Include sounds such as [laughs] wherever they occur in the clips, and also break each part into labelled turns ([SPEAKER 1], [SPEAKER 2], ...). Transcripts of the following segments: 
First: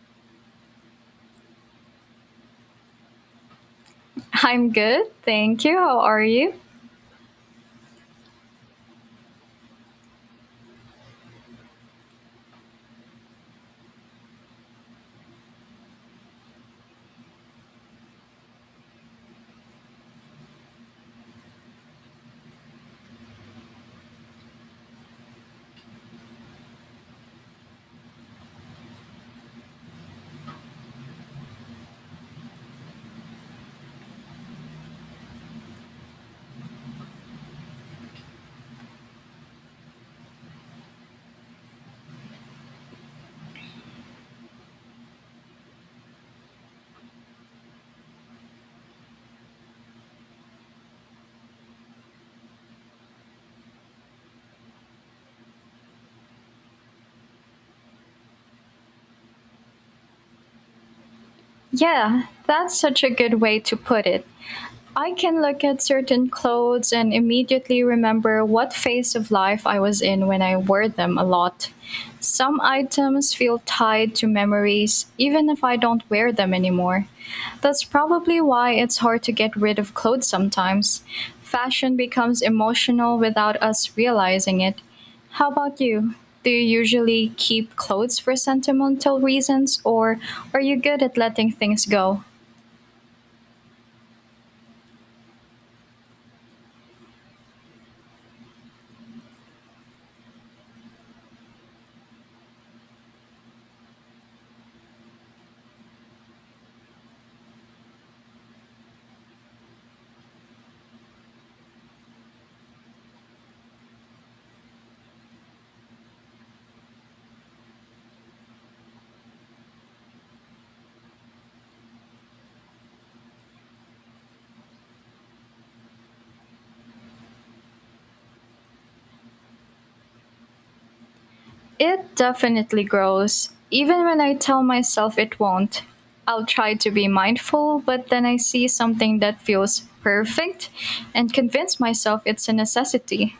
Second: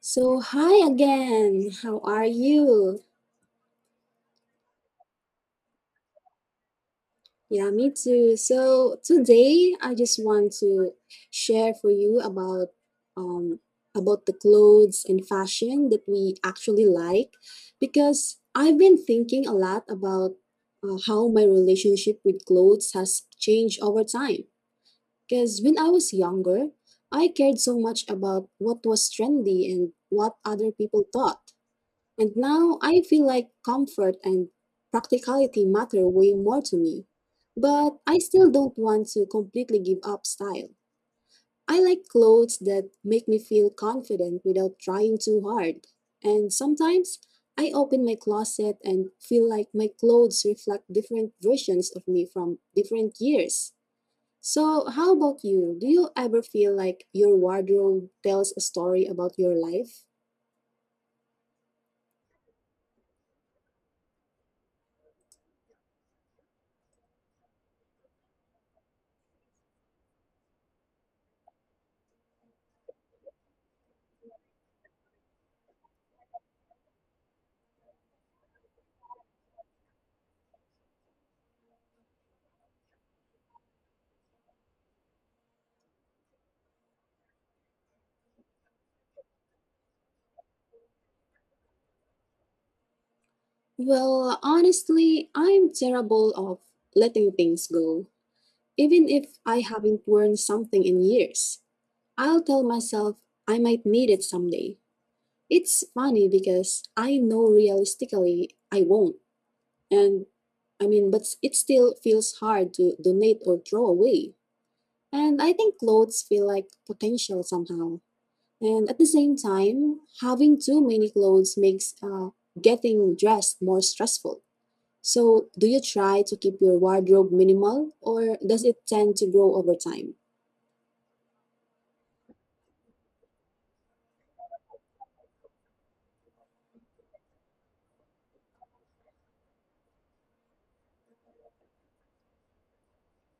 [SPEAKER 1] So, hi again. How are you?
[SPEAKER 2] I'm good, thank you. How are you?
[SPEAKER 1] Yeah, me too. So, today I just want to share for you um about the clothes and fashion that we actually like because I've been thinking a lot about how my relationship with clothes has changed over time. Because when I was younger, I cared so much about what was trendy and what other people thought. And now I feel like comfort and practicality matter way more to me. But I still don't want to completely give up style. I like clothes that make me feel confident without trying too hard. And sometimes I open my closet and feel like my clothes reflect different versions of me from different years. So, how about you? Do you ever feel like your wardrobe tells a story about your life?
[SPEAKER 2] Yeah, that's such a good way to put it. I can look at certain clothes and immediately remember what phase of life I was in when I wore them a lot. Some items feel tied to memories, even if I don't wear them anymore. That's probably why it's hard to get rid of clothes sometimes. Fashion becomes emotional without us realizing it. How about you? Do you usually keep clothes for sentimental reasons, or are you good at letting things go?
[SPEAKER 1] Well, honestly, I'm terrible of letting things go. Even if I haven't worn something in years, I'll tell myself I might need it someday. It's funny because I know realistically I won't. And I mean, but it still feels hard to donate or throw away. And I think clothes feel like potential somehow. And at the same time, having too many clothes makes getting dressed more stressful. So, do you try to keep your wardrobe minimal or does it tend to grow over time?
[SPEAKER 2] It definitely grows. Even when I tell myself it won't, I'll try to be mindful, but then I see something that feels perfect and convince myself it's a necessity.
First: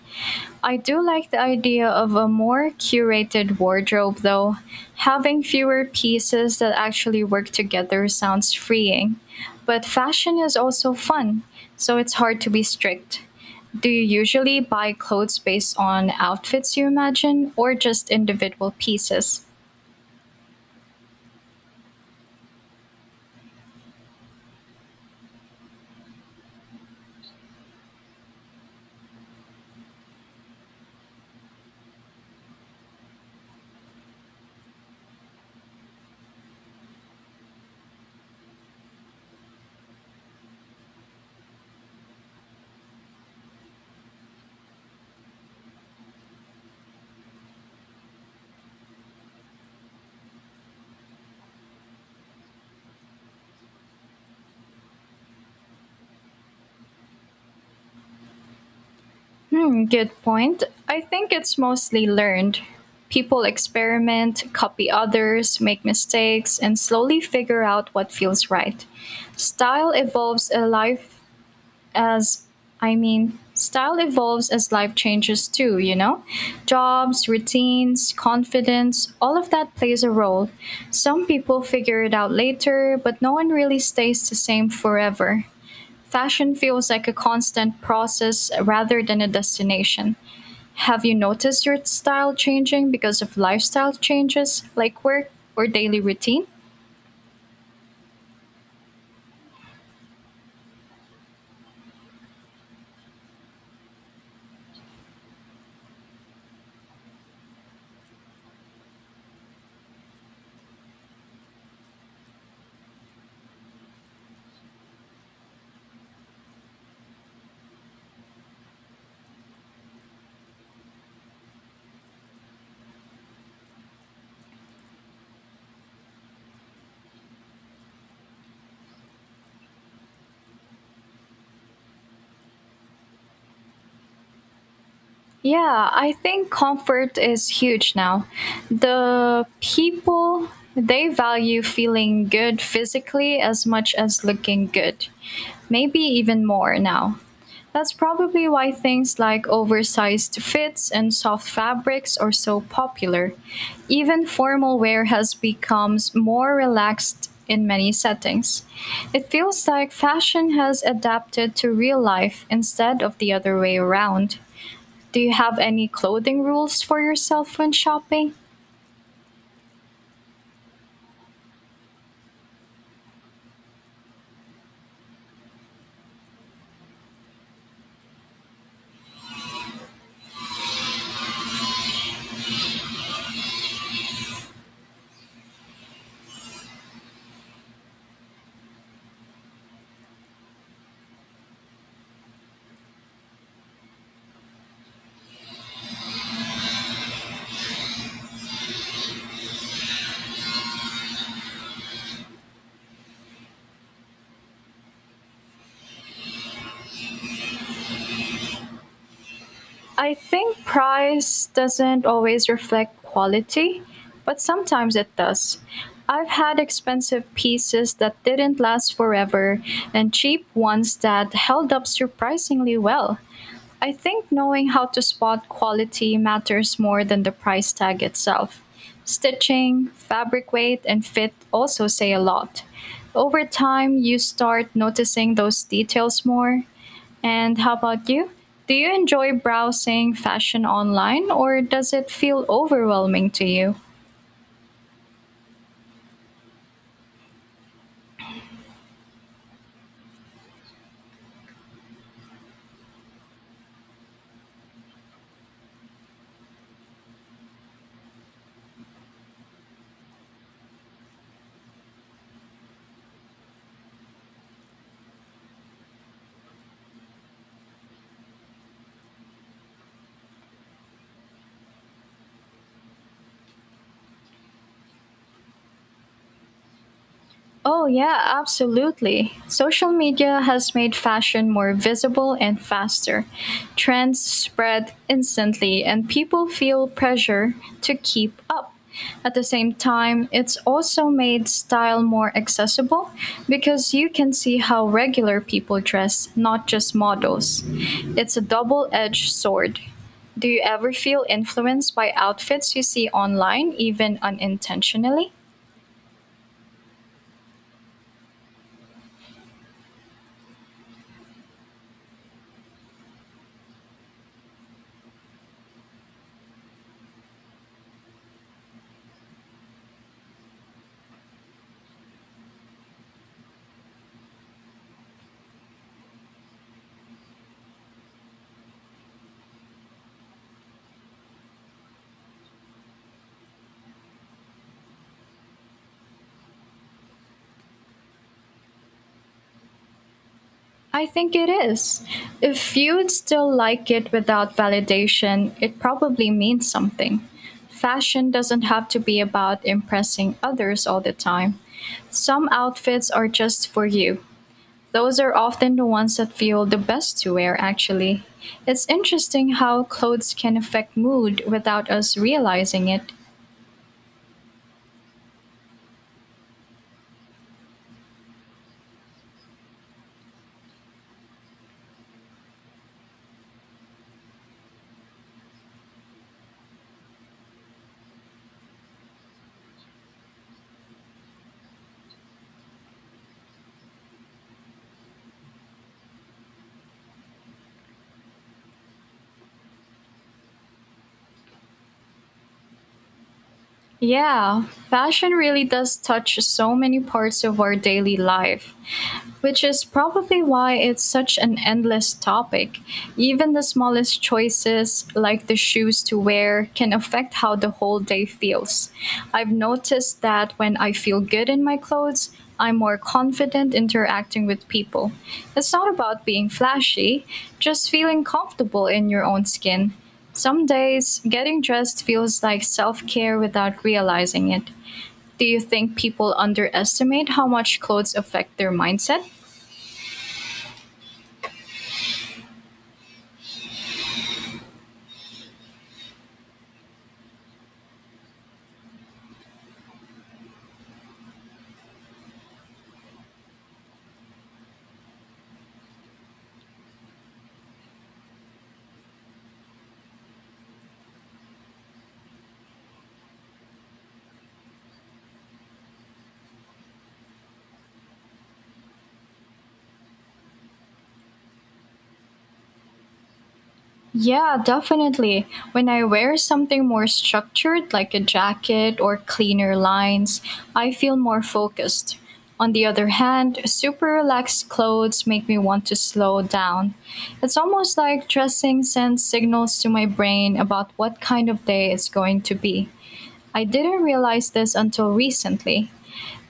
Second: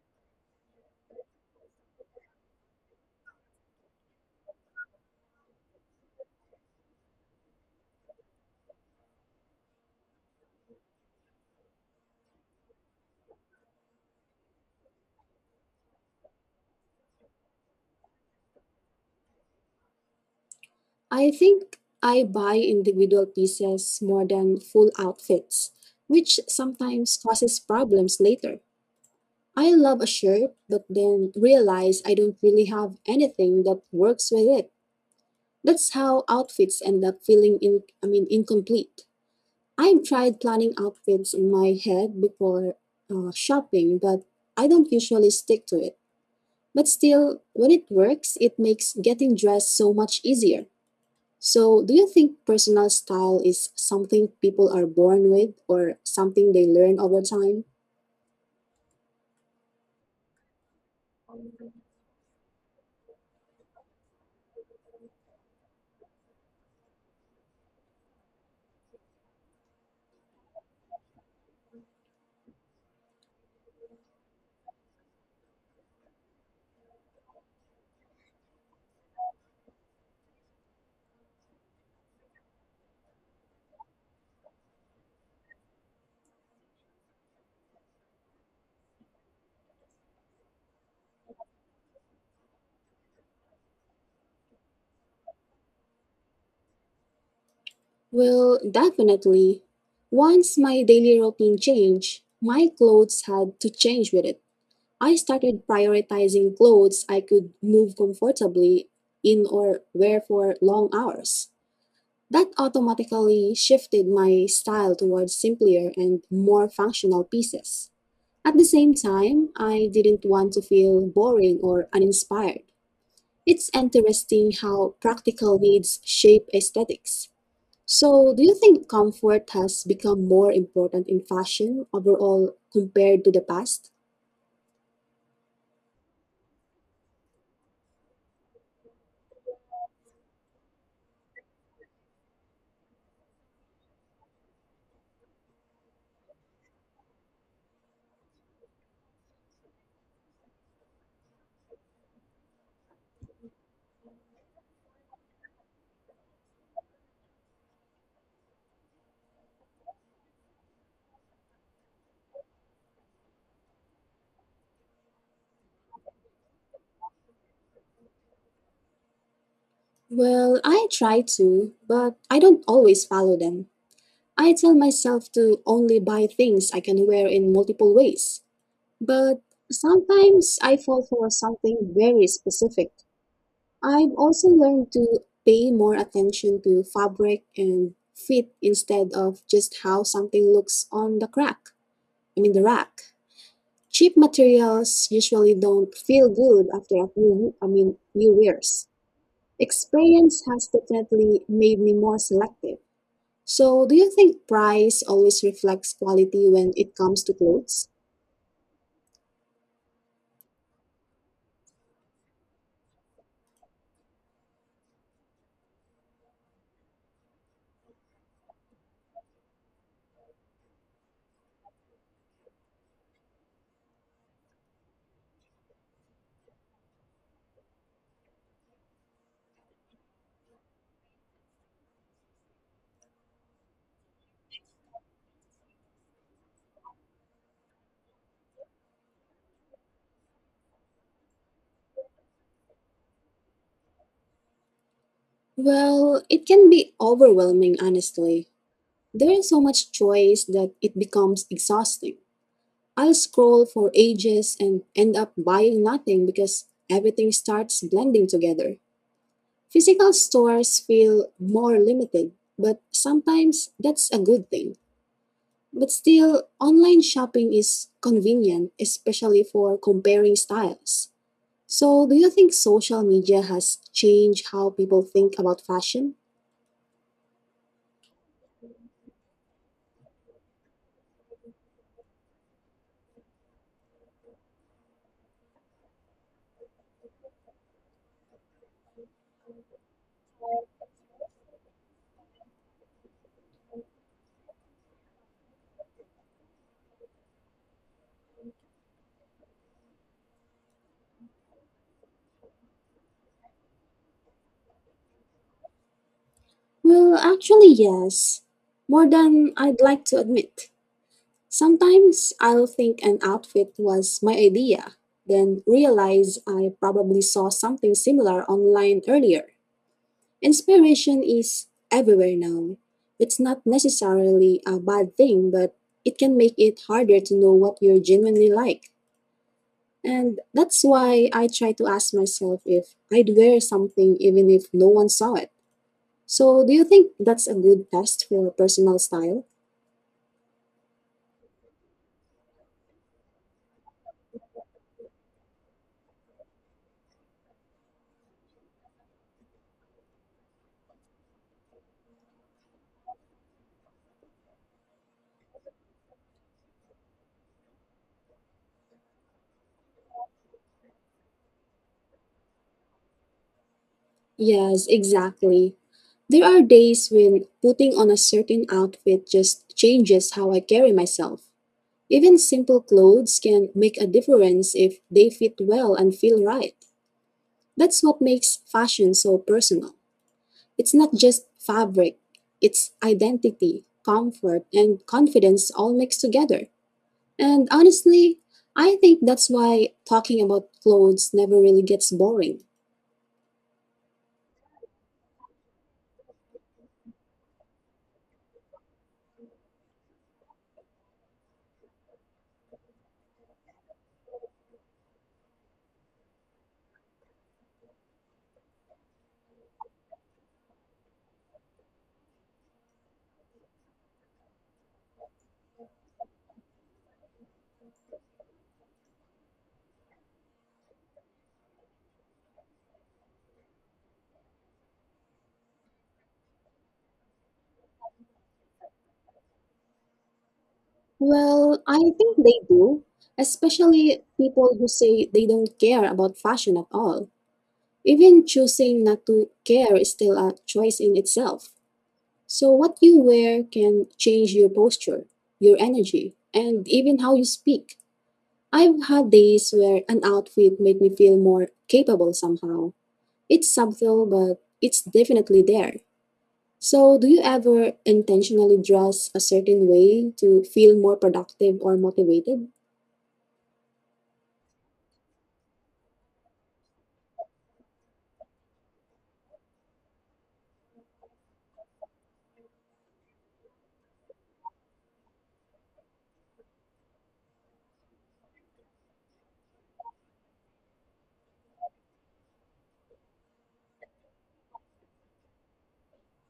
[SPEAKER 2] I do like the idea of a more curated wardrobe, though. Having fewer pieces that actually work together sounds freeing. But fashion is also fun, so it's hard to be strict. Do you usually buy clothes based on outfits you imagine or just individual pieces?
[SPEAKER 1] I think I buy individual pieces more than full outfits, which sometimes causes problems later. I love a shirt, but then realize I don't really have anything that works with it. That's how outfits end up feeling in I mean incomplete. I've tried planning outfits in my head before shopping, but I don't usually stick to it. But still, when it works, it makes getting dressed so much easier. So, do you think personal style is something people are born with or something they learn over time?
[SPEAKER 2] Hmm, good point. I think it's mostly learned. People experiment, copy others, make mistakes, and slowly figure out what feels right. Style evolves alive as Style evolves as life changes too, you know? Jobs, routines, confidence, all of that plays a role. Some people figure it out later, but no one really stays the same forever. Fashion feels like a constant process rather than a destination. Have you noticed your style changing because of lifestyle changes like work or daily routine?
[SPEAKER 1] Well, definitely. Once my daily routine changed, my clothes had to change with it. I started prioritizing clothes I could move comfortably in or wear for long hours. That automatically shifted my style towards simpler and more functional pieces. At the same time, I didn't want to feel boring or uninspired. It's interesting how practical needs shape aesthetics. So, do you think comfort has become more important in fashion overall compared to the past?
[SPEAKER 2] Yeah, I think comfort is huge now. The people, they value feeling good physically as much as looking good, maybe even more now. That's probably why things like oversized fits and soft fabrics are so popular. Even formal wear has become more relaxed in many settings. It feels like fashion has adapted to real life instead of the other way around. Do you have any clothing rules for yourself when shopping?
[SPEAKER 1] Well, I try to, but I don't always follow them. I tell myself to only buy things I can wear in multiple ways. But sometimes I fall for something very specific. I've also learned to pay more attention to fabric and fit instead of just how something looks on the crack. I mean the rack. Cheap materials usually don't feel good after a few I mean few years. Experience has definitely made me more selective. So do you think price always reflects quality when it comes to clothes?
[SPEAKER 2] I think price doesn't always reflect quality, but sometimes it does. I've had expensive pieces that didn't last forever and cheap ones that held up surprisingly well. I think knowing how to spot quality matters more than the price tag itself. Stitching, fabric weight, and fit also say a lot. Over time, you start noticing those details more. And how about you? Do you enjoy browsing fashion online or does it feel overwhelming to you?
[SPEAKER 1] Well, it can be overwhelming, honestly. There is so much choice that it becomes exhausting. I'll scroll for ages and end up buying nothing because everything starts blending together. Physical stores feel more limited, but sometimes that's a good thing. But still, online shopping is convenient, especially for comparing styles. So, do you think social media has changed how people think about fashion?
[SPEAKER 2] Oh, yeah, absolutely. Social media has made fashion more visible and faster. Trends spread instantly, and people feel pressure to keep up. At the same time, it's also made style more accessible because you can see how regular people dress, not just models. It's a double edged sword. Do you ever feel influenced by outfits you see online, even unintentionally?
[SPEAKER 1] Well, actually, yes, more than I'd like to admit. Sometimes I'll think an outfit was my idea, then realize I probably saw something similar online earlier. Inspiration is everywhere now. It's not necessarily a bad thing, but it can make it harder to know what you're genuinely like. And that's why I try to ask myself if I'd wear something even if no one saw it. So, do you think that's a good test for personal style?
[SPEAKER 2] I think it is. If you'd still like it without validation, it probably means something. Fashion doesn't have to be about impressing others all the time. Some outfits are just for you. Those are often the ones that feel the best to wear, actually. It's interesting how clothes can affect mood without us realizing it.
[SPEAKER 1] Yes, exactly. There are days when putting on a certain outfit just changes how I carry myself. Even simple clothes can make a difference if they fit well and feel right. That's what makes fashion so personal. It's not just fabric, it's identity, comfort, and confidence all mixed together. And honestly, I think that's why talking about clothes never really gets boring.
[SPEAKER 2] Yeah, fashion really does touch so many parts of our daily life. Which is probably why it's such an endless topic. Even the smallest choices, like the shoes to wear, can affect how the whole day feels. I've noticed that when I feel good in my clothes, I'm more confident interacting with people. It's not about being flashy, just feeling comfortable in your own skin. Some days, getting dressed feels like self care without realizing it. Do you think people underestimate how much clothes affect their mindset?
[SPEAKER 1] Well, I think they do, especially people who say they don't care about fashion at all. Even choosing not to care is still a choice in itself. So, what you wear can change your posture, your energy, and even how you speak. I've had days where an outfit made me feel more capable somehow. It's subtle, but it's definitely there. So, do you ever intentionally dress a certain way to feel more productive or motivated?
[SPEAKER 2] Yeah, definitely. When I wear something more structured, like a jacket or cleaner lines, I feel more focused. On the other hand, super relaxed clothes make me want to slow down. It's almost like dressing sends signals to my brain about what kind of day it's going to be. I didn't realize this until recently.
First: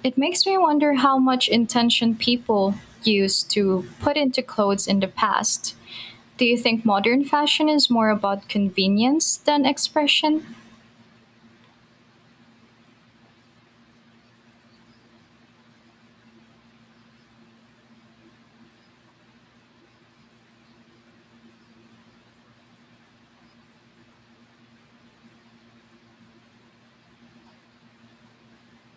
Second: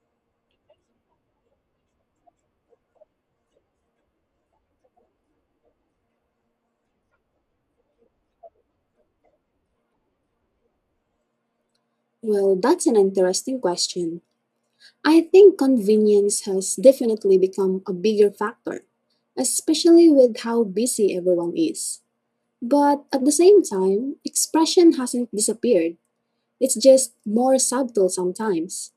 [SPEAKER 2] It makes me wonder how much intention people used to put into clothes in the past. Do you think modern fashion is more about convenience than expression?
[SPEAKER 1] Well, that's an interesting question. I think convenience has definitely become a bigger factor, especially with how busy everyone is. But at the same time, expression hasn't disappeared. It's just more subtle sometimes.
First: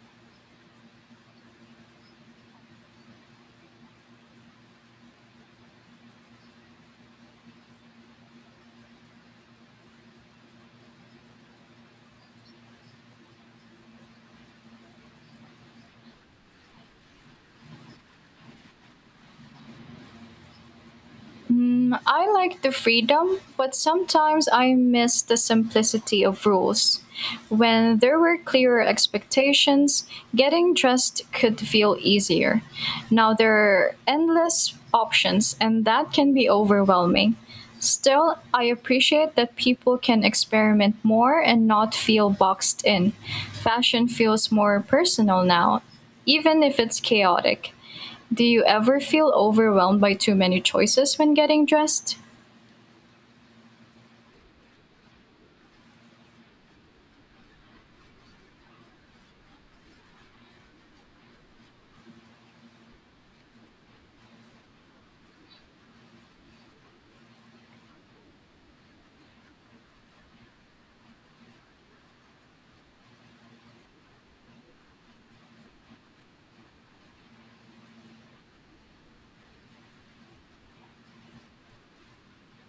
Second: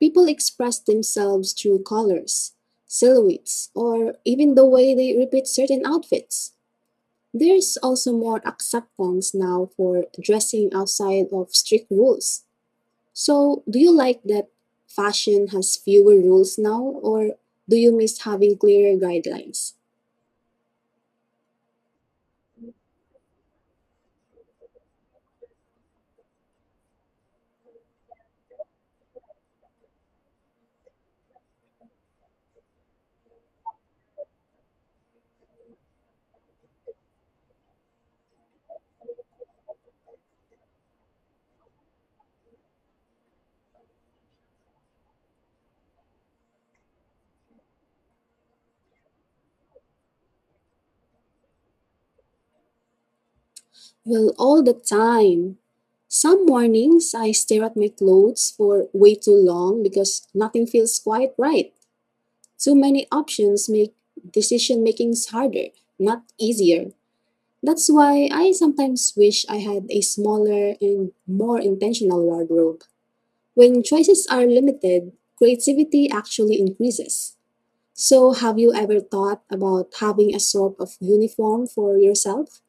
[SPEAKER 1] People express themselves through colors, silhouettes, or even the way they repeat certain outfits. There's also more acceptance now for dressing outside of strict rules. So, do you like that fashion has fewer rules now, or do you miss having clearer guidelines?
[SPEAKER 2] Mm, I like the freedom, but sometimes I miss the simplicity of rules. When there were clearer expectations, getting dressed could feel easier. Now there are endless options, and that can be overwhelming. Still, I appreciate that people can experiment more and not feel boxed in. Fashion feels more personal now, even if it's chaotic. Do you ever feel overwhelmed by too many choices when getting dressed?
[SPEAKER 1] Well, all the time. Some mornings I stare at my clothes for way too long because nothing feels quite right. Too many options make decision makings harder, not easier. That's why I sometimes wish I had a smaller and more intentional wardrobe. When choices are limited, creativity actually increases. So, have you ever thought about having a sort of uniform for yourself?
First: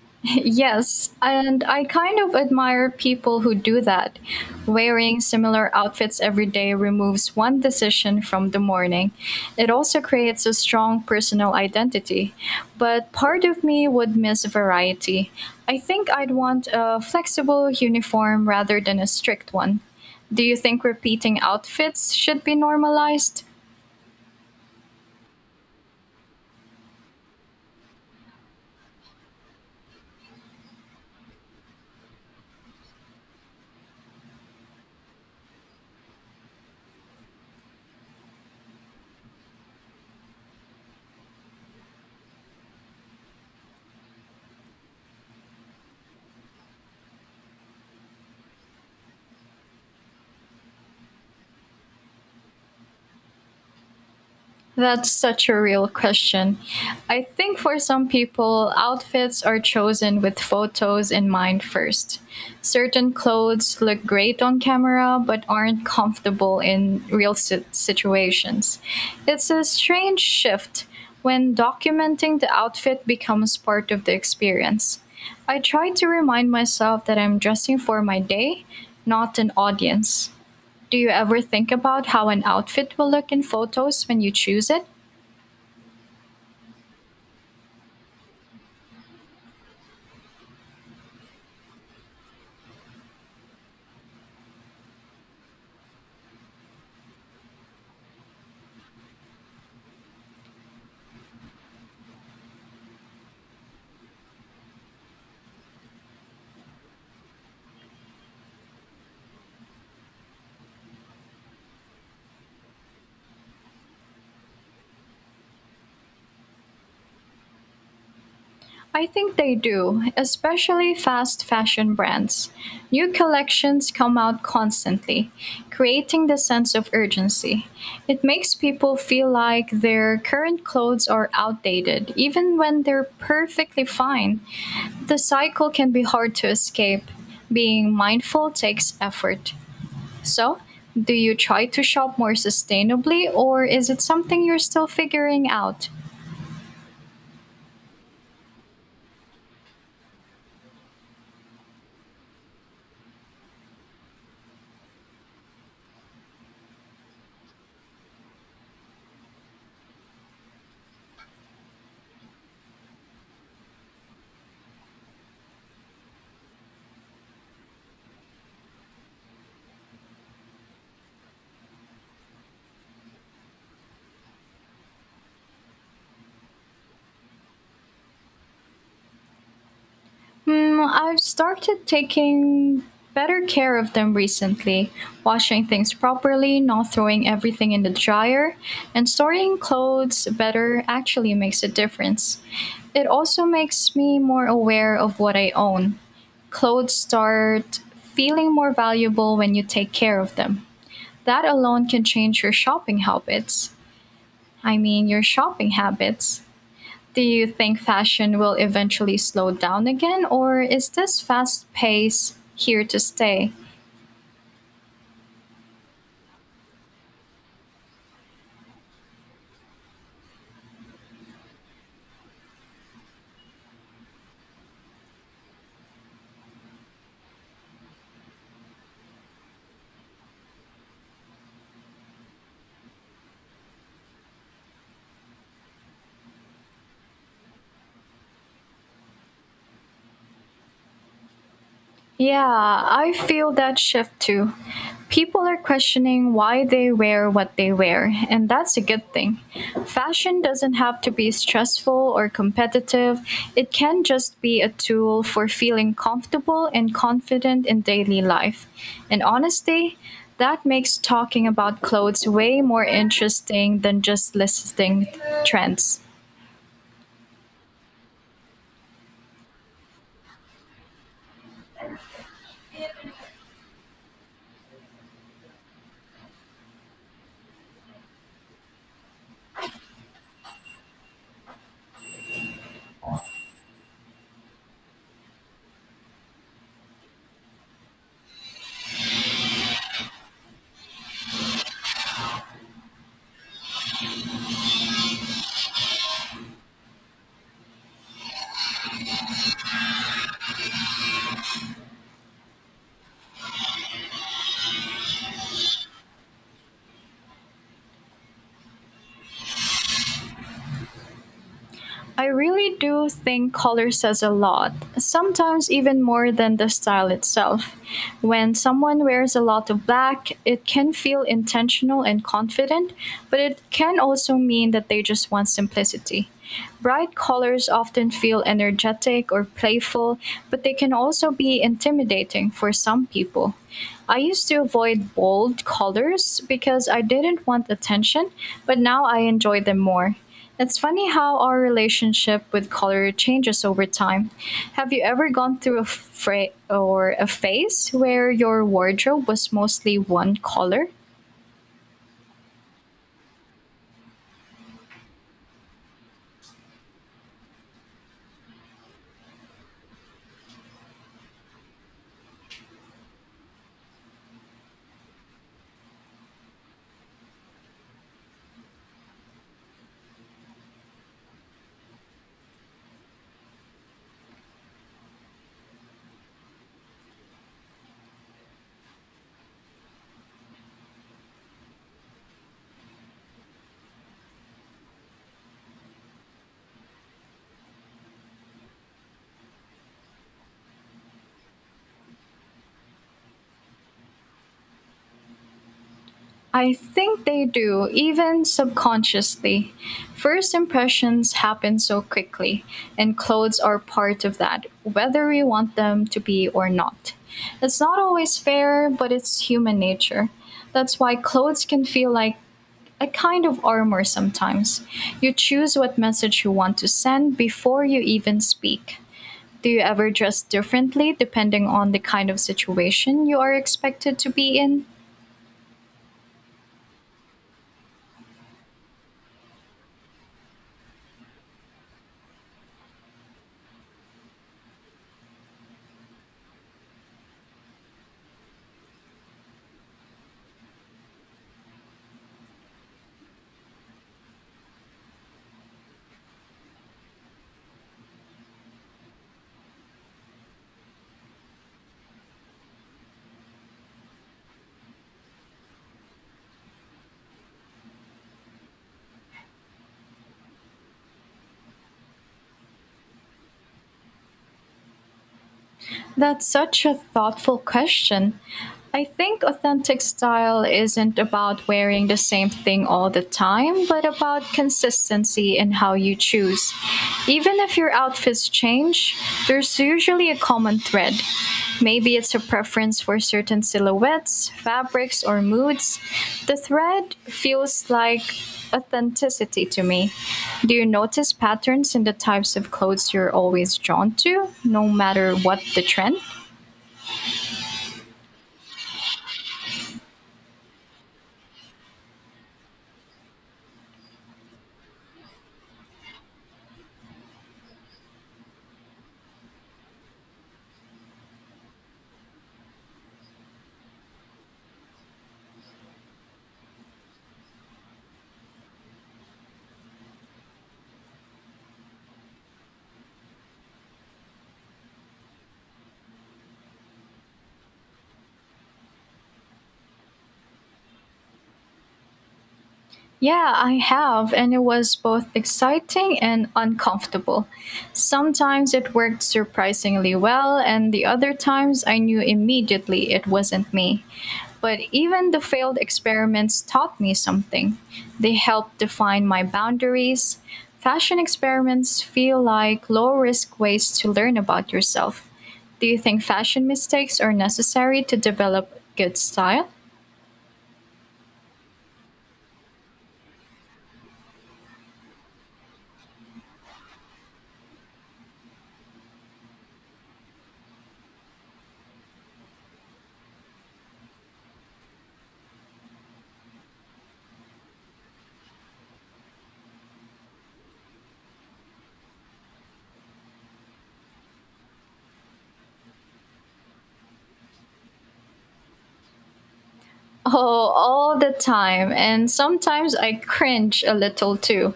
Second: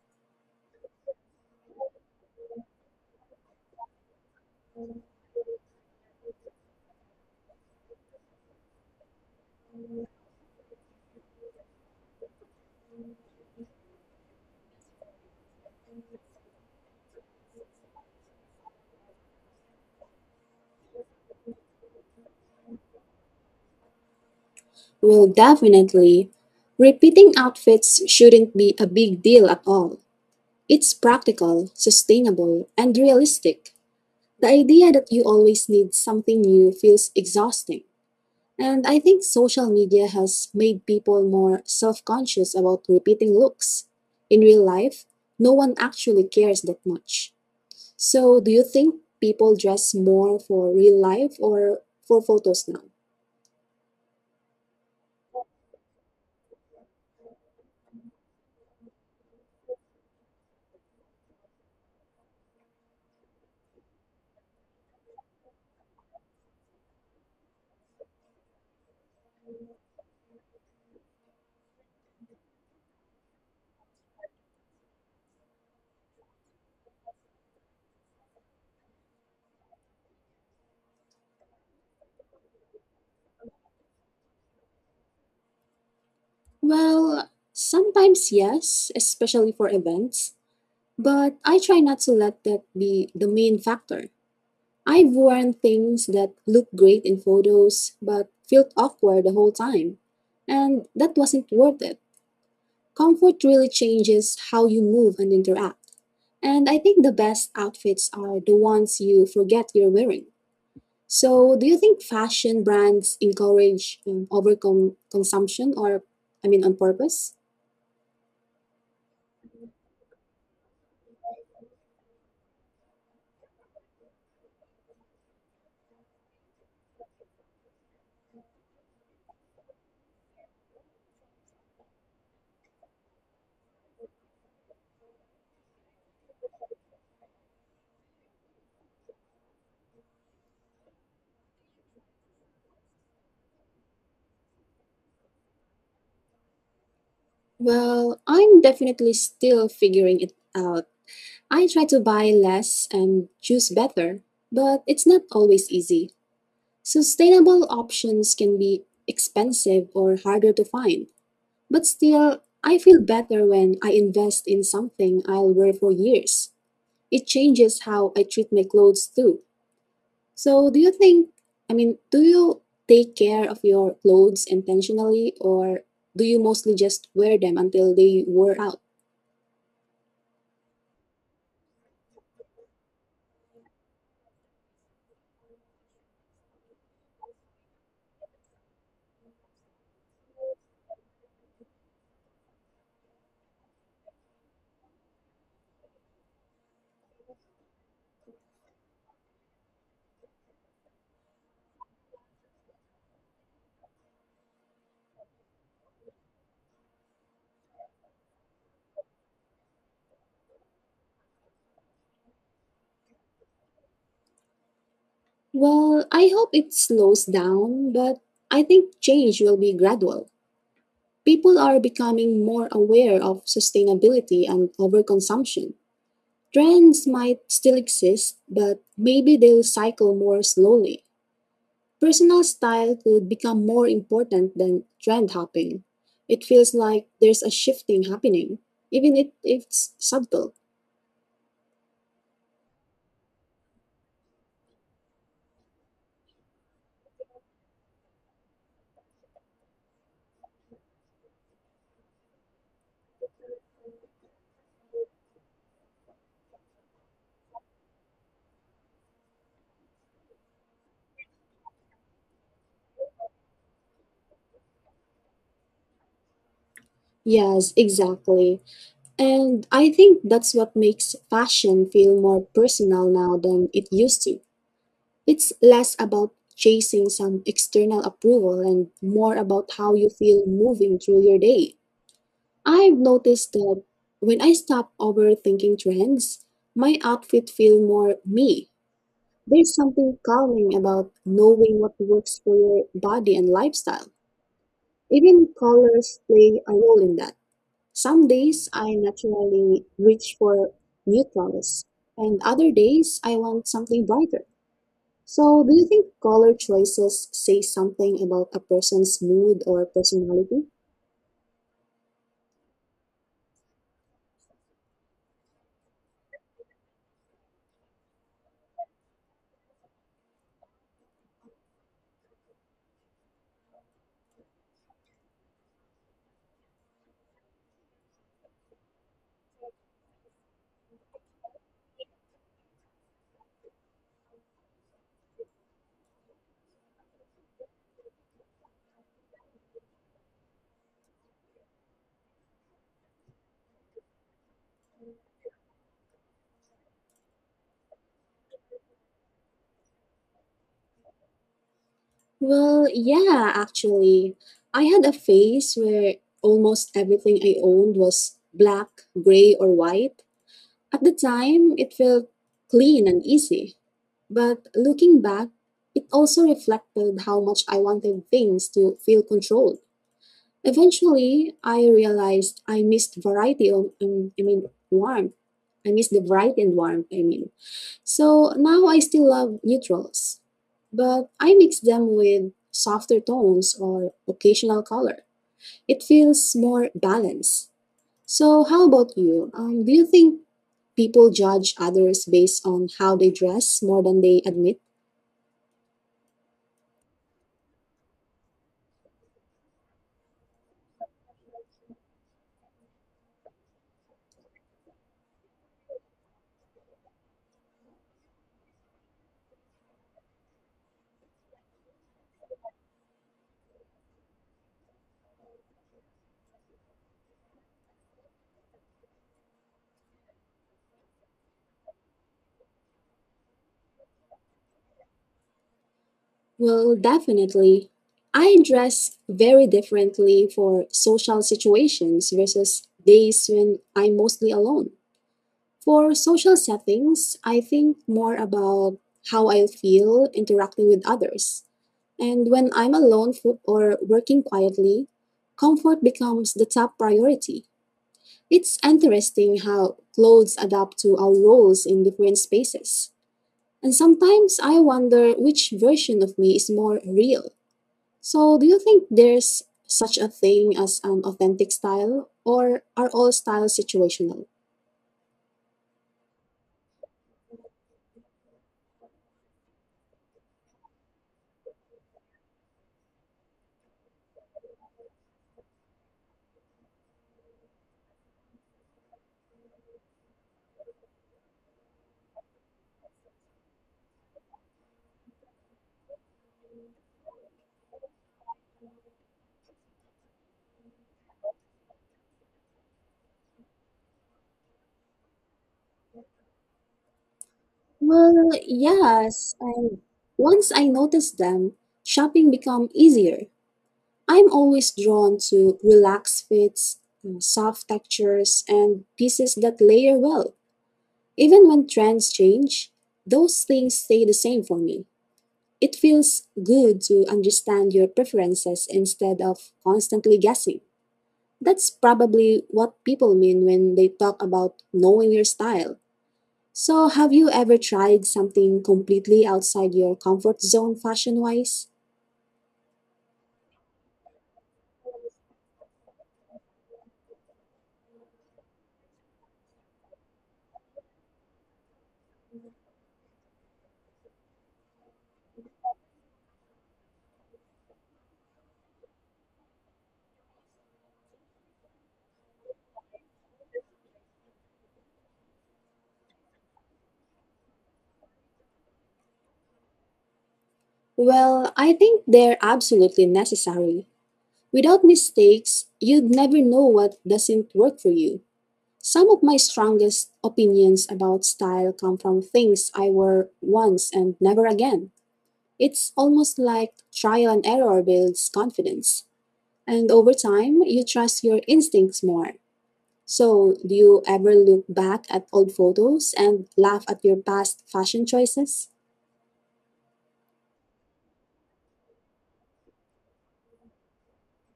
[SPEAKER 2] [laughs] Yes, and I kind of admire people who do that. Wearing similar outfits every day removes one decision from the morning. It also creates a strong personal identity. But part of me would miss variety. I think I'd want a flexible uniform rather than a strict one. Do you think repeating outfits should be normalized?
[SPEAKER 1] Well, definitely. Repeating outfits shouldn't be a big deal at all. It's practical, sustainable, and realistic. The idea that you always need something new feels exhausting. And I think social media has made people more self conscious about repeating looks. In real life, no one actually cares that much. So, do you think people dress more for real life or for photos now?
[SPEAKER 2] That's such a real question. I think for some people, outfits are chosen with photos in mind first. Certain clothes look great on camera but aren't comfortable in situations. It's a strange shift when documenting the outfit becomes part of the experience. I try to remind myself that I'm dressing for my day, not an audience. Do you ever think about how an outfit will look in photos when you choose it?
[SPEAKER 1] Well, sometimes yes, especially for events, but I try not to let that be the main factor. I've worn things that look great in photos but felt awkward the whole time, and that wasn't worth it. Comfort really changes how you move and interact, and I think the best outfits are the ones you forget you're wearing. So, do you think fashion brands encourage consumption or, I mean, on purpose?
[SPEAKER 2] I think they do, especially fast fashion brands. New collections come out constantly, creating the sense of urgency. It makes people feel like their current clothes are outdated, even when they're perfectly fine. The cycle can be hard to escape. Being mindful takes effort. So, do you try to shop more sustainably, or is it something you're still figuring out?
[SPEAKER 1] Well, I'm definitely still figuring it out. I try to buy less and choose better, but it's not always easy. Sustainable options can be expensive or harder to find, but still, I feel better when I invest in something I'll wear for years. It changes how I treat my clothes too. So, I mean, do you take care of your clothes intentionally or do you mostly just wear them until they wear out?
[SPEAKER 2] Hmm, I've started taking better care of them recently, washing things properly, not throwing everything in the dryer, and storing clothes better actually makes a difference. It also makes me more aware of what I own. Clothes start feeling more valuable when you take care of them. That alone can change your shopping habits. Your shopping habits, do you think fashion will eventually slow down again, or is this fast pace here to stay?
[SPEAKER 1] Well, I hope it slows down, but I think change will be gradual. People are becoming more aware of sustainability and overconsumption. Trends might still exist, but maybe they'll cycle more slowly. Personal style could become more important than trend hopping. It feels like there's a shifting happening, even if it's subtle.
[SPEAKER 2] Yeah, I feel that shift too. People are questioning why they wear what they wear, and that's a good thing. Fashion doesn't have to be stressful or competitive, it can just be a tool for feeling comfortable and confident in daily life. And honestly, that makes talking about clothes way more interesting than just listing trends.
[SPEAKER 1] Yes, exactly. And I think that's what makes fashion feel more personal now than it used to. It's less about chasing some external approval and more about how you feel moving through your day. I've noticed that when I stop overthinking trends, my outfit feel more me. There's something calming about knowing what works for your body and lifestyle. Even colors play a role in that. Some days I naturally reach for neutrals, and other days I want something brighter. So, do you think color choices say something about a person's mood or personality?
[SPEAKER 2] I really do think color says a lot, sometimes even more than the style itself. When someone wears a lot of black, it can feel intentional and confident, but it can also mean that they just want simplicity. Bright colors often feel energetic or playful, but they can also be intimidating for some people. I used to avoid bold colors because I didn't want attention, but now I enjoy them more. It's funny how our relationship with color changes over time. Have you ever gone through a fra- or a phase where your wardrobe was mostly one color?
[SPEAKER 1] Well, yeah, actually. I had a phase where almost everything I owned was black, gray, or white. At the time, it felt clean and easy. But looking back, it also reflected how much I wanted things to feel controlled. Eventually, I realized I missed I mean, warmth. I missed the variety and warmth, I mean. So now I still love neutrals, but I mix them with softer tones or occasional color. It feels more balanced. So, how about you? Do you think people judge others based on how they dress more than they admit?
[SPEAKER 2] I think they do, even subconsciously. First impressions happen so quickly, and clothes are part of that, whether we want them to be or not. It's not always fair, but it's human nature. That's why clothes can feel like a kind of armor sometimes. You choose what message you want to send before you even speak. Do you ever dress differently depending on the kind of situation you are expected to be in?
[SPEAKER 1] Well, definitely. I dress very differently for social situations versus days when I'm mostly alone. For social settings, I think more about how I feel interacting with others. And when I'm alone or working quietly, comfort becomes the top priority. It's interesting how clothes adapt to our roles in different spaces. And sometimes I wonder which version of me is more real. So, do you think there's such a thing as an authentic style, or are all styles situational?
[SPEAKER 2] That's such a thoughtful question. I think authentic style isn't about wearing the same thing all the time, but about consistency in how you choose. Even if your outfits change, there's usually a common thread. Maybe it's a preference for certain silhouettes, fabrics, or moods. The thread feels like authenticity to me. Do you notice patterns in the types of clothes you're always drawn to, no matter what the trend?
[SPEAKER 1] Well, yes, and once I noticed them, shopping become easier. I'm always drawn to relaxed fits, soft textures, and pieces that layer well. Even when trends change, those things stay the same for me. It feels good to understand your preferences instead of constantly guessing. That's probably what people mean when they talk about knowing your style. So, have you ever tried something completely outside your comfort zone fashion wise?
[SPEAKER 2] Yeah, I have, and it was both exciting and uncomfortable. Sometimes it worked surprisingly well, and the other times I knew immediately it wasn't me. But even the failed experiments taught me something. They helped define my boundaries. Fashion experiments feel like low risk ways to learn about yourself. Do you think fashion mistakes are necessary to develop good style?
[SPEAKER 1] Well, I think they're absolutely necessary. Without mistakes, you'd never know what doesn't work for you. Some of my strongest opinions about style come from things I wore once and never again. It's almost like trial and error builds confidence. And over time, you trust your instincts more. So, do you ever look back at old photos and laugh at your past fashion choices?
[SPEAKER 2] Oh, all the time. And sometimes I cringe a little too.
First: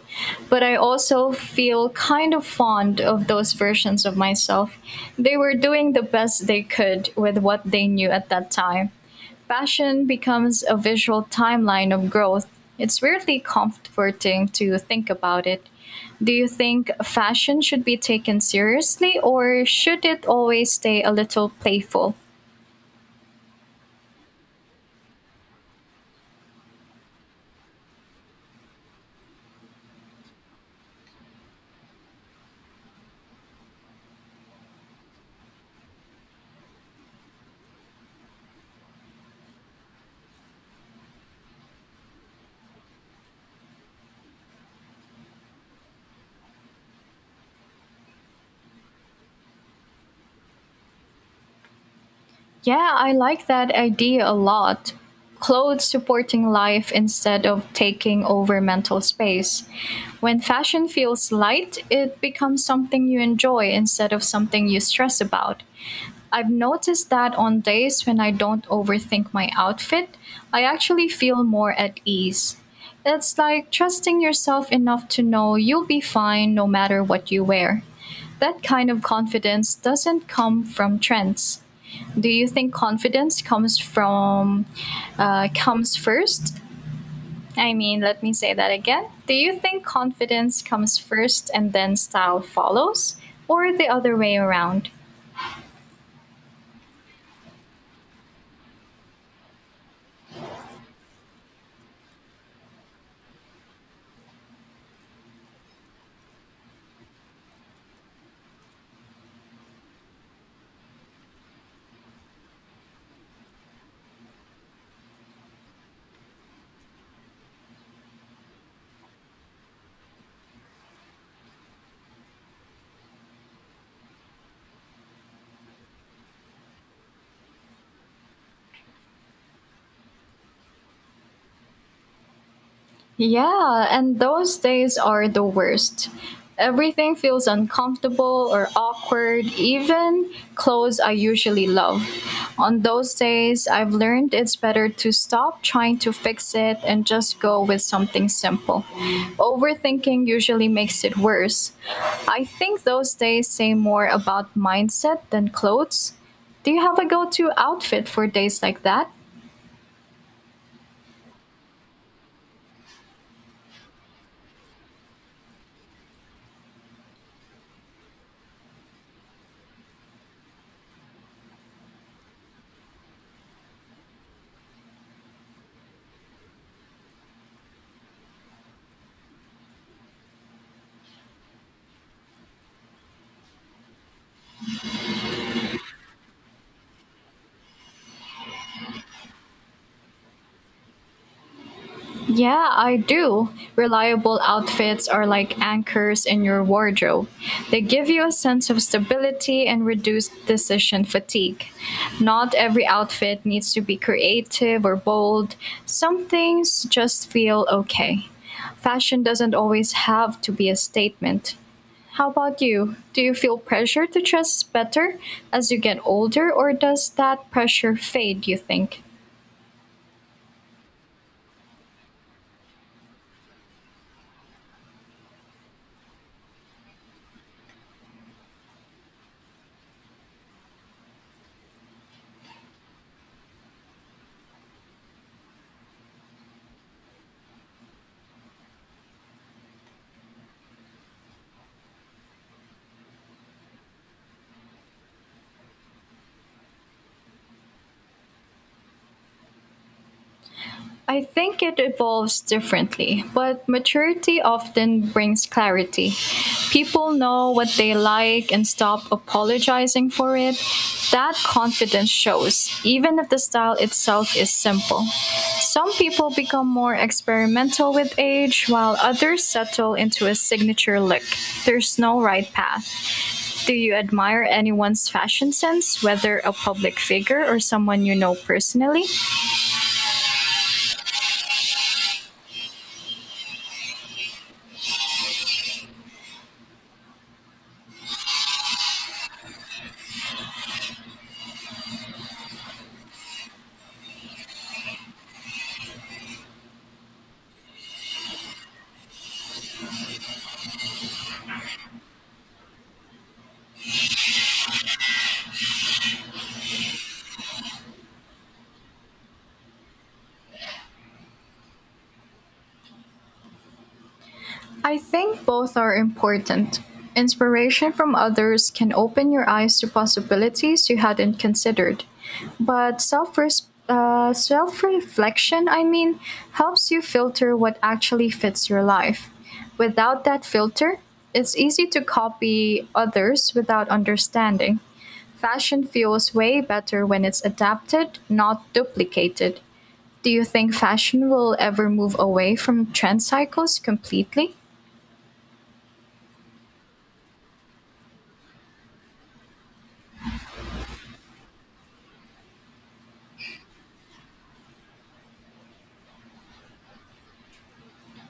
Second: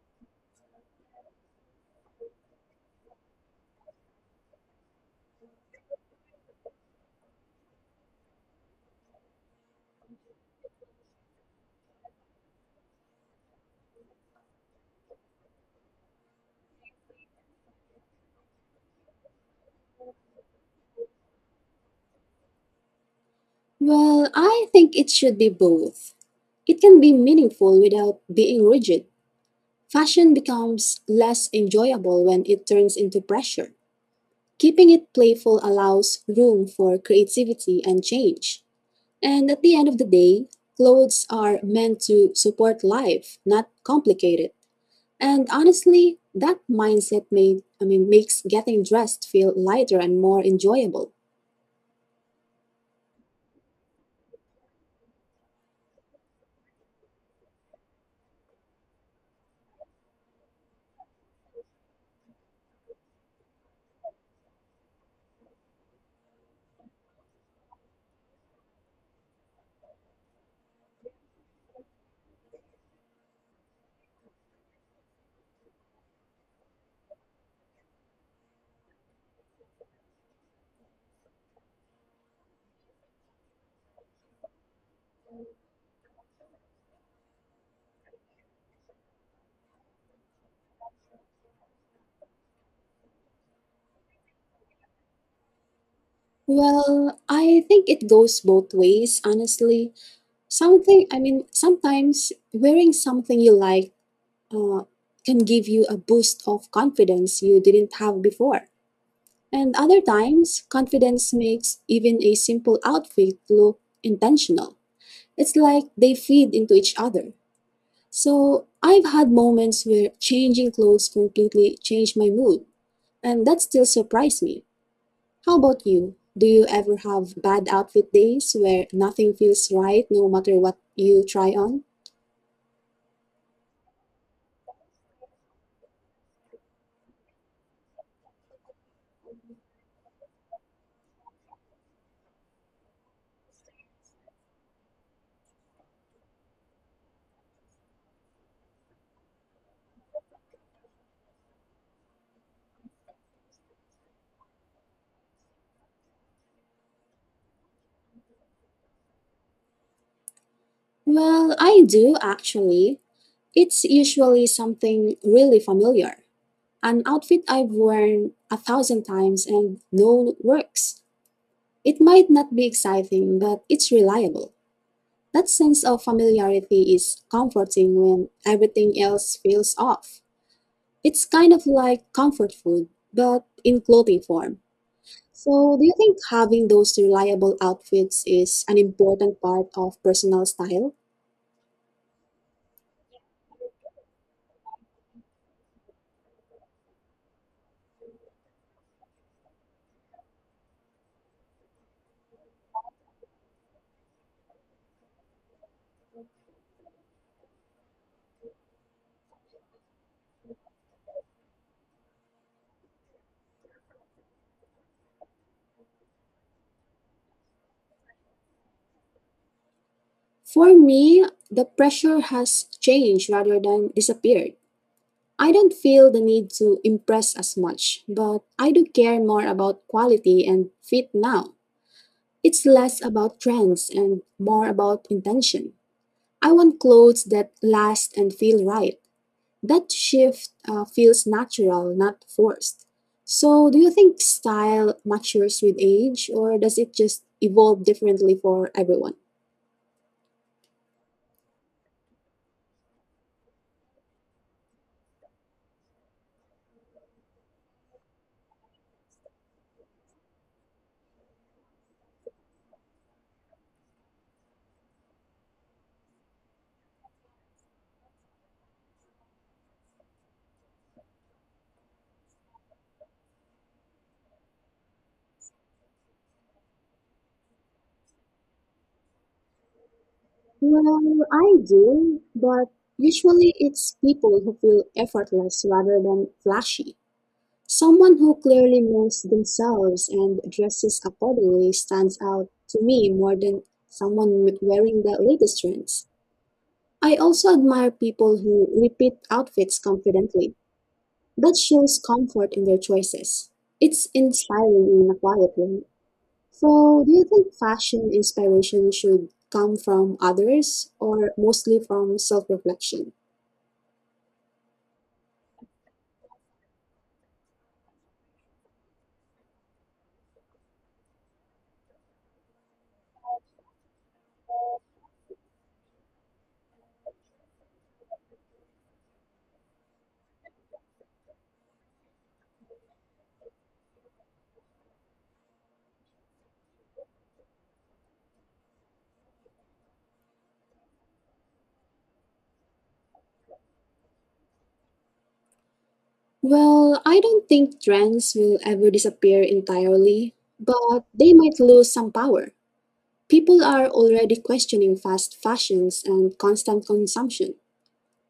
[SPEAKER 2] But I also feel kind of fond of those versions of myself. They were doing the best they could with what they knew at that time. Passion becomes a visual timeline of growth. It's weirdly comforting to think about it. Do you think fashion should be taken seriously or should it always stay a little playful?
[SPEAKER 1] Well, I think it should be both. It can be meaningful without being rigid. Fashion becomes less enjoyable when it turns into pressure. Keeping it playful allows room for creativity and change. And at the end of the day, clothes are meant to support life, not complicate it. And honestly, that mindset made I mean makes getting dressed feel lighter and more enjoyable.
[SPEAKER 2] Yeah, I like that idea a lot. Clothes supporting life instead of taking over mental space. When fashion feels light, it becomes something you enjoy instead of something you stress about. I've noticed that on days when I don't overthink my outfit, I actually feel more at ease. It's like trusting yourself enough to know you'll be fine no matter what you wear. That kind of confidence doesn't come from trends. Do you think confidence comes from comes first I mean let me say that again do you think confidence comes first and then style follows, or the other way around?
[SPEAKER 1] Well, I think it goes both ways, honestly. Something I mean sometimes wearing something you like uh, can give you a boost of confidence you didn't have before. And other times, confidence makes even a simple outfit look intentional. It's like they feed into each other. So I've had moments where changing clothes completely changed my mood, and that still surprised me. How about you? Do you ever have bad outfit days where nothing feels right no matter what you try on?
[SPEAKER 2] Yeah, and those days are the worst. Everything feels uncomfortable or awkward, even clothes I usually love. On those days, I've learned it's better to stop trying to fix it and just go with something simple. Overthinking usually makes it worse. I think those days say more about mindset than clothes. Do you have a go to outfit for days like that?
[SPEAKER 1] Well, I do actually. It's usually something really familiar, an outfit I've worn a thousand times and know works. It might not be exciting, but it's reliable. That sense of familiarity is comforting when everything else feels off. It's kind of like comfort food, but in clothing form. So, do you think having those reliable outfits is an important part of personal style?
[SPEAKER 2] Yeah, I do. Reliable outfits are like anchors in your wardrobe. They give you a sense of stability and reduce decision fatigue. Not every outfit needs to be creative or bold, some things just feel okay. Fashion doesn't always have to be a statement. How about you? Do you feel pressure to dress better as you get older, or does that pressure fade, you think?
[SPEAKER 1] For me, the pressure has changed rather than disappeared. I don't feel the need to impress as much, but I do care more about quality and fit now. It's less about trends and more about intention. I want clothes that last and feel right. That shift feels natural, not forced. So, do you think style matures with age, or does it just evolve differently for everyone?
[SPEAKER 2] I think it evolves differently, but maturity often brings clarity. People know what they like and stop apologizing for it. That confidence shows, even if the style itself is simple. Some people become more experimental with age, while others settle into a signature look. There's no right path. Do you admire anyone's fashion sense, whether a public figure or someone you know personally?
[SPEAKER 1] Well, I do, but usually it's people who feel effortless rather than flashy. Someone who clearly knows themselves and dresses accordingly stands out to me more than wearing the latest trends. I also admire people who repeat outfits confidently. That shows comfort in their choices. It's inspiring in a quiet way. So, do you think fashion inspiration should come from others or mostly from self reflection?
[SPEAKER 2] I think both are important. Inspiration from others can open your eyes to possibilities you hadn't considered. But self reflection helps you filter what actually fits your life. Without that filter, it's easy to copy others without understanding. Fashion feels way better when it's adapted, not duplicated. Do you think fashion will ever move away from trend cycles completely?
[SPEAKER 1] Well, I don't think trends will ever disappear entirely, but they might lose some power. People are already questioning fast fashions and constant consumption.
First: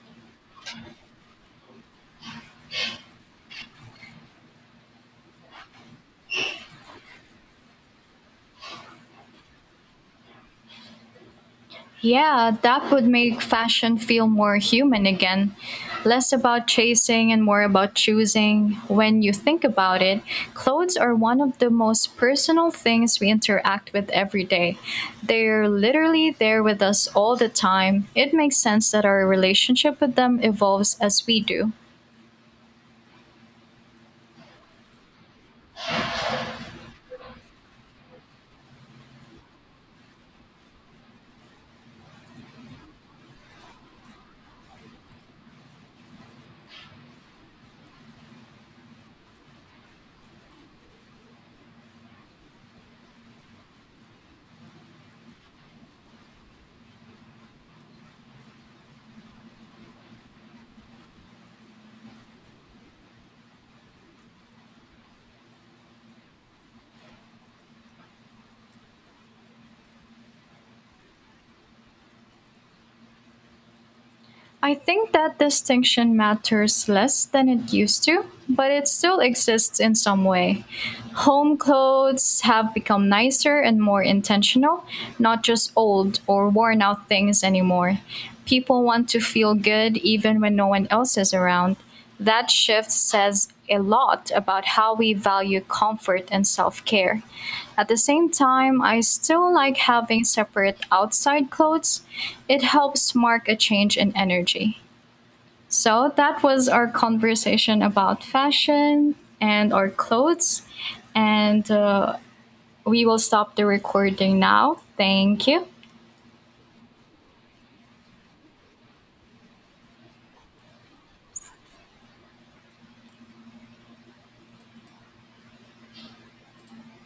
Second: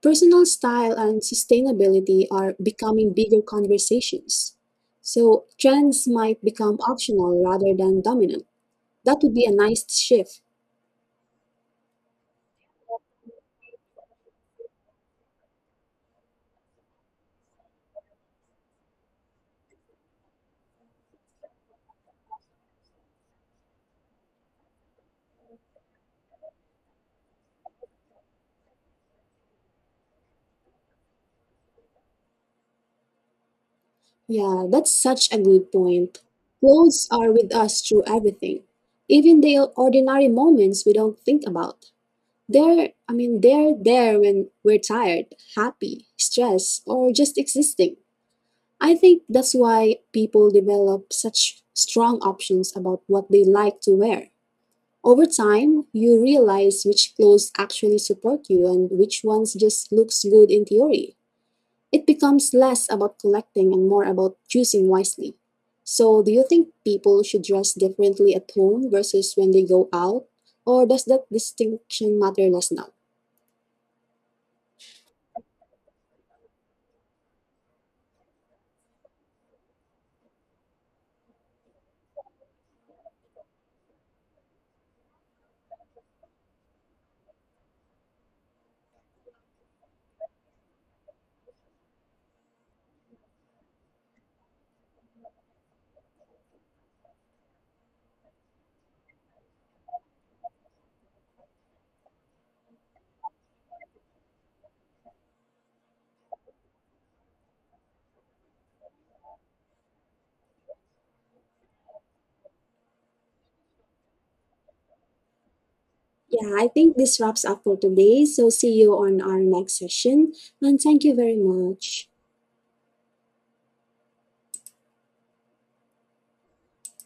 [SPEAKER 1] Personal style and sustainability are becoming bigger conversations. So, trends might become optional rather than dominant. That would be a nice shift.
[SPEAKER 2] Yeah, that would make fashion feel more human again. Less about chasing and more about choosing. When you think about it, clothes are one of the most personal things we interact with every day. They're literally there with us all the time. It makes sense that our relationship with them evolves as we do.
[SPEAKER 1] Yeah, that's such a good point. Clothes are with us through everything, even the ordinary moments we don't think about. They're there when we're tired, happy, stressed, or just existing. I think that's why people develop such strong options about what they like to wear. Over time, you realize which clothes actually support you and which ones just looks good in theory. It becomes less about collecting and more about choosing wisely. So, do you think people should dress differently at home versus when they go out, or does that distinction matter less now?
[SPEAKER 2] I think that distinction matters less than it used to, but it still exists in some way. Home clothes have become nicer and more intentional, not just old or worn out things anymore. People want to feel good even when no one else is around. That shift says a lot about how we value comfort and self care. At the same time, I still like having separate outside clothes. It helps mark a change in energy. So, that was our conversation about fashion and our clothes. And we will stop the recording now. Thank you.
[SPEAKER 1] Yeah, I think this wraps up for today. So see you on our next session. And thank you very much.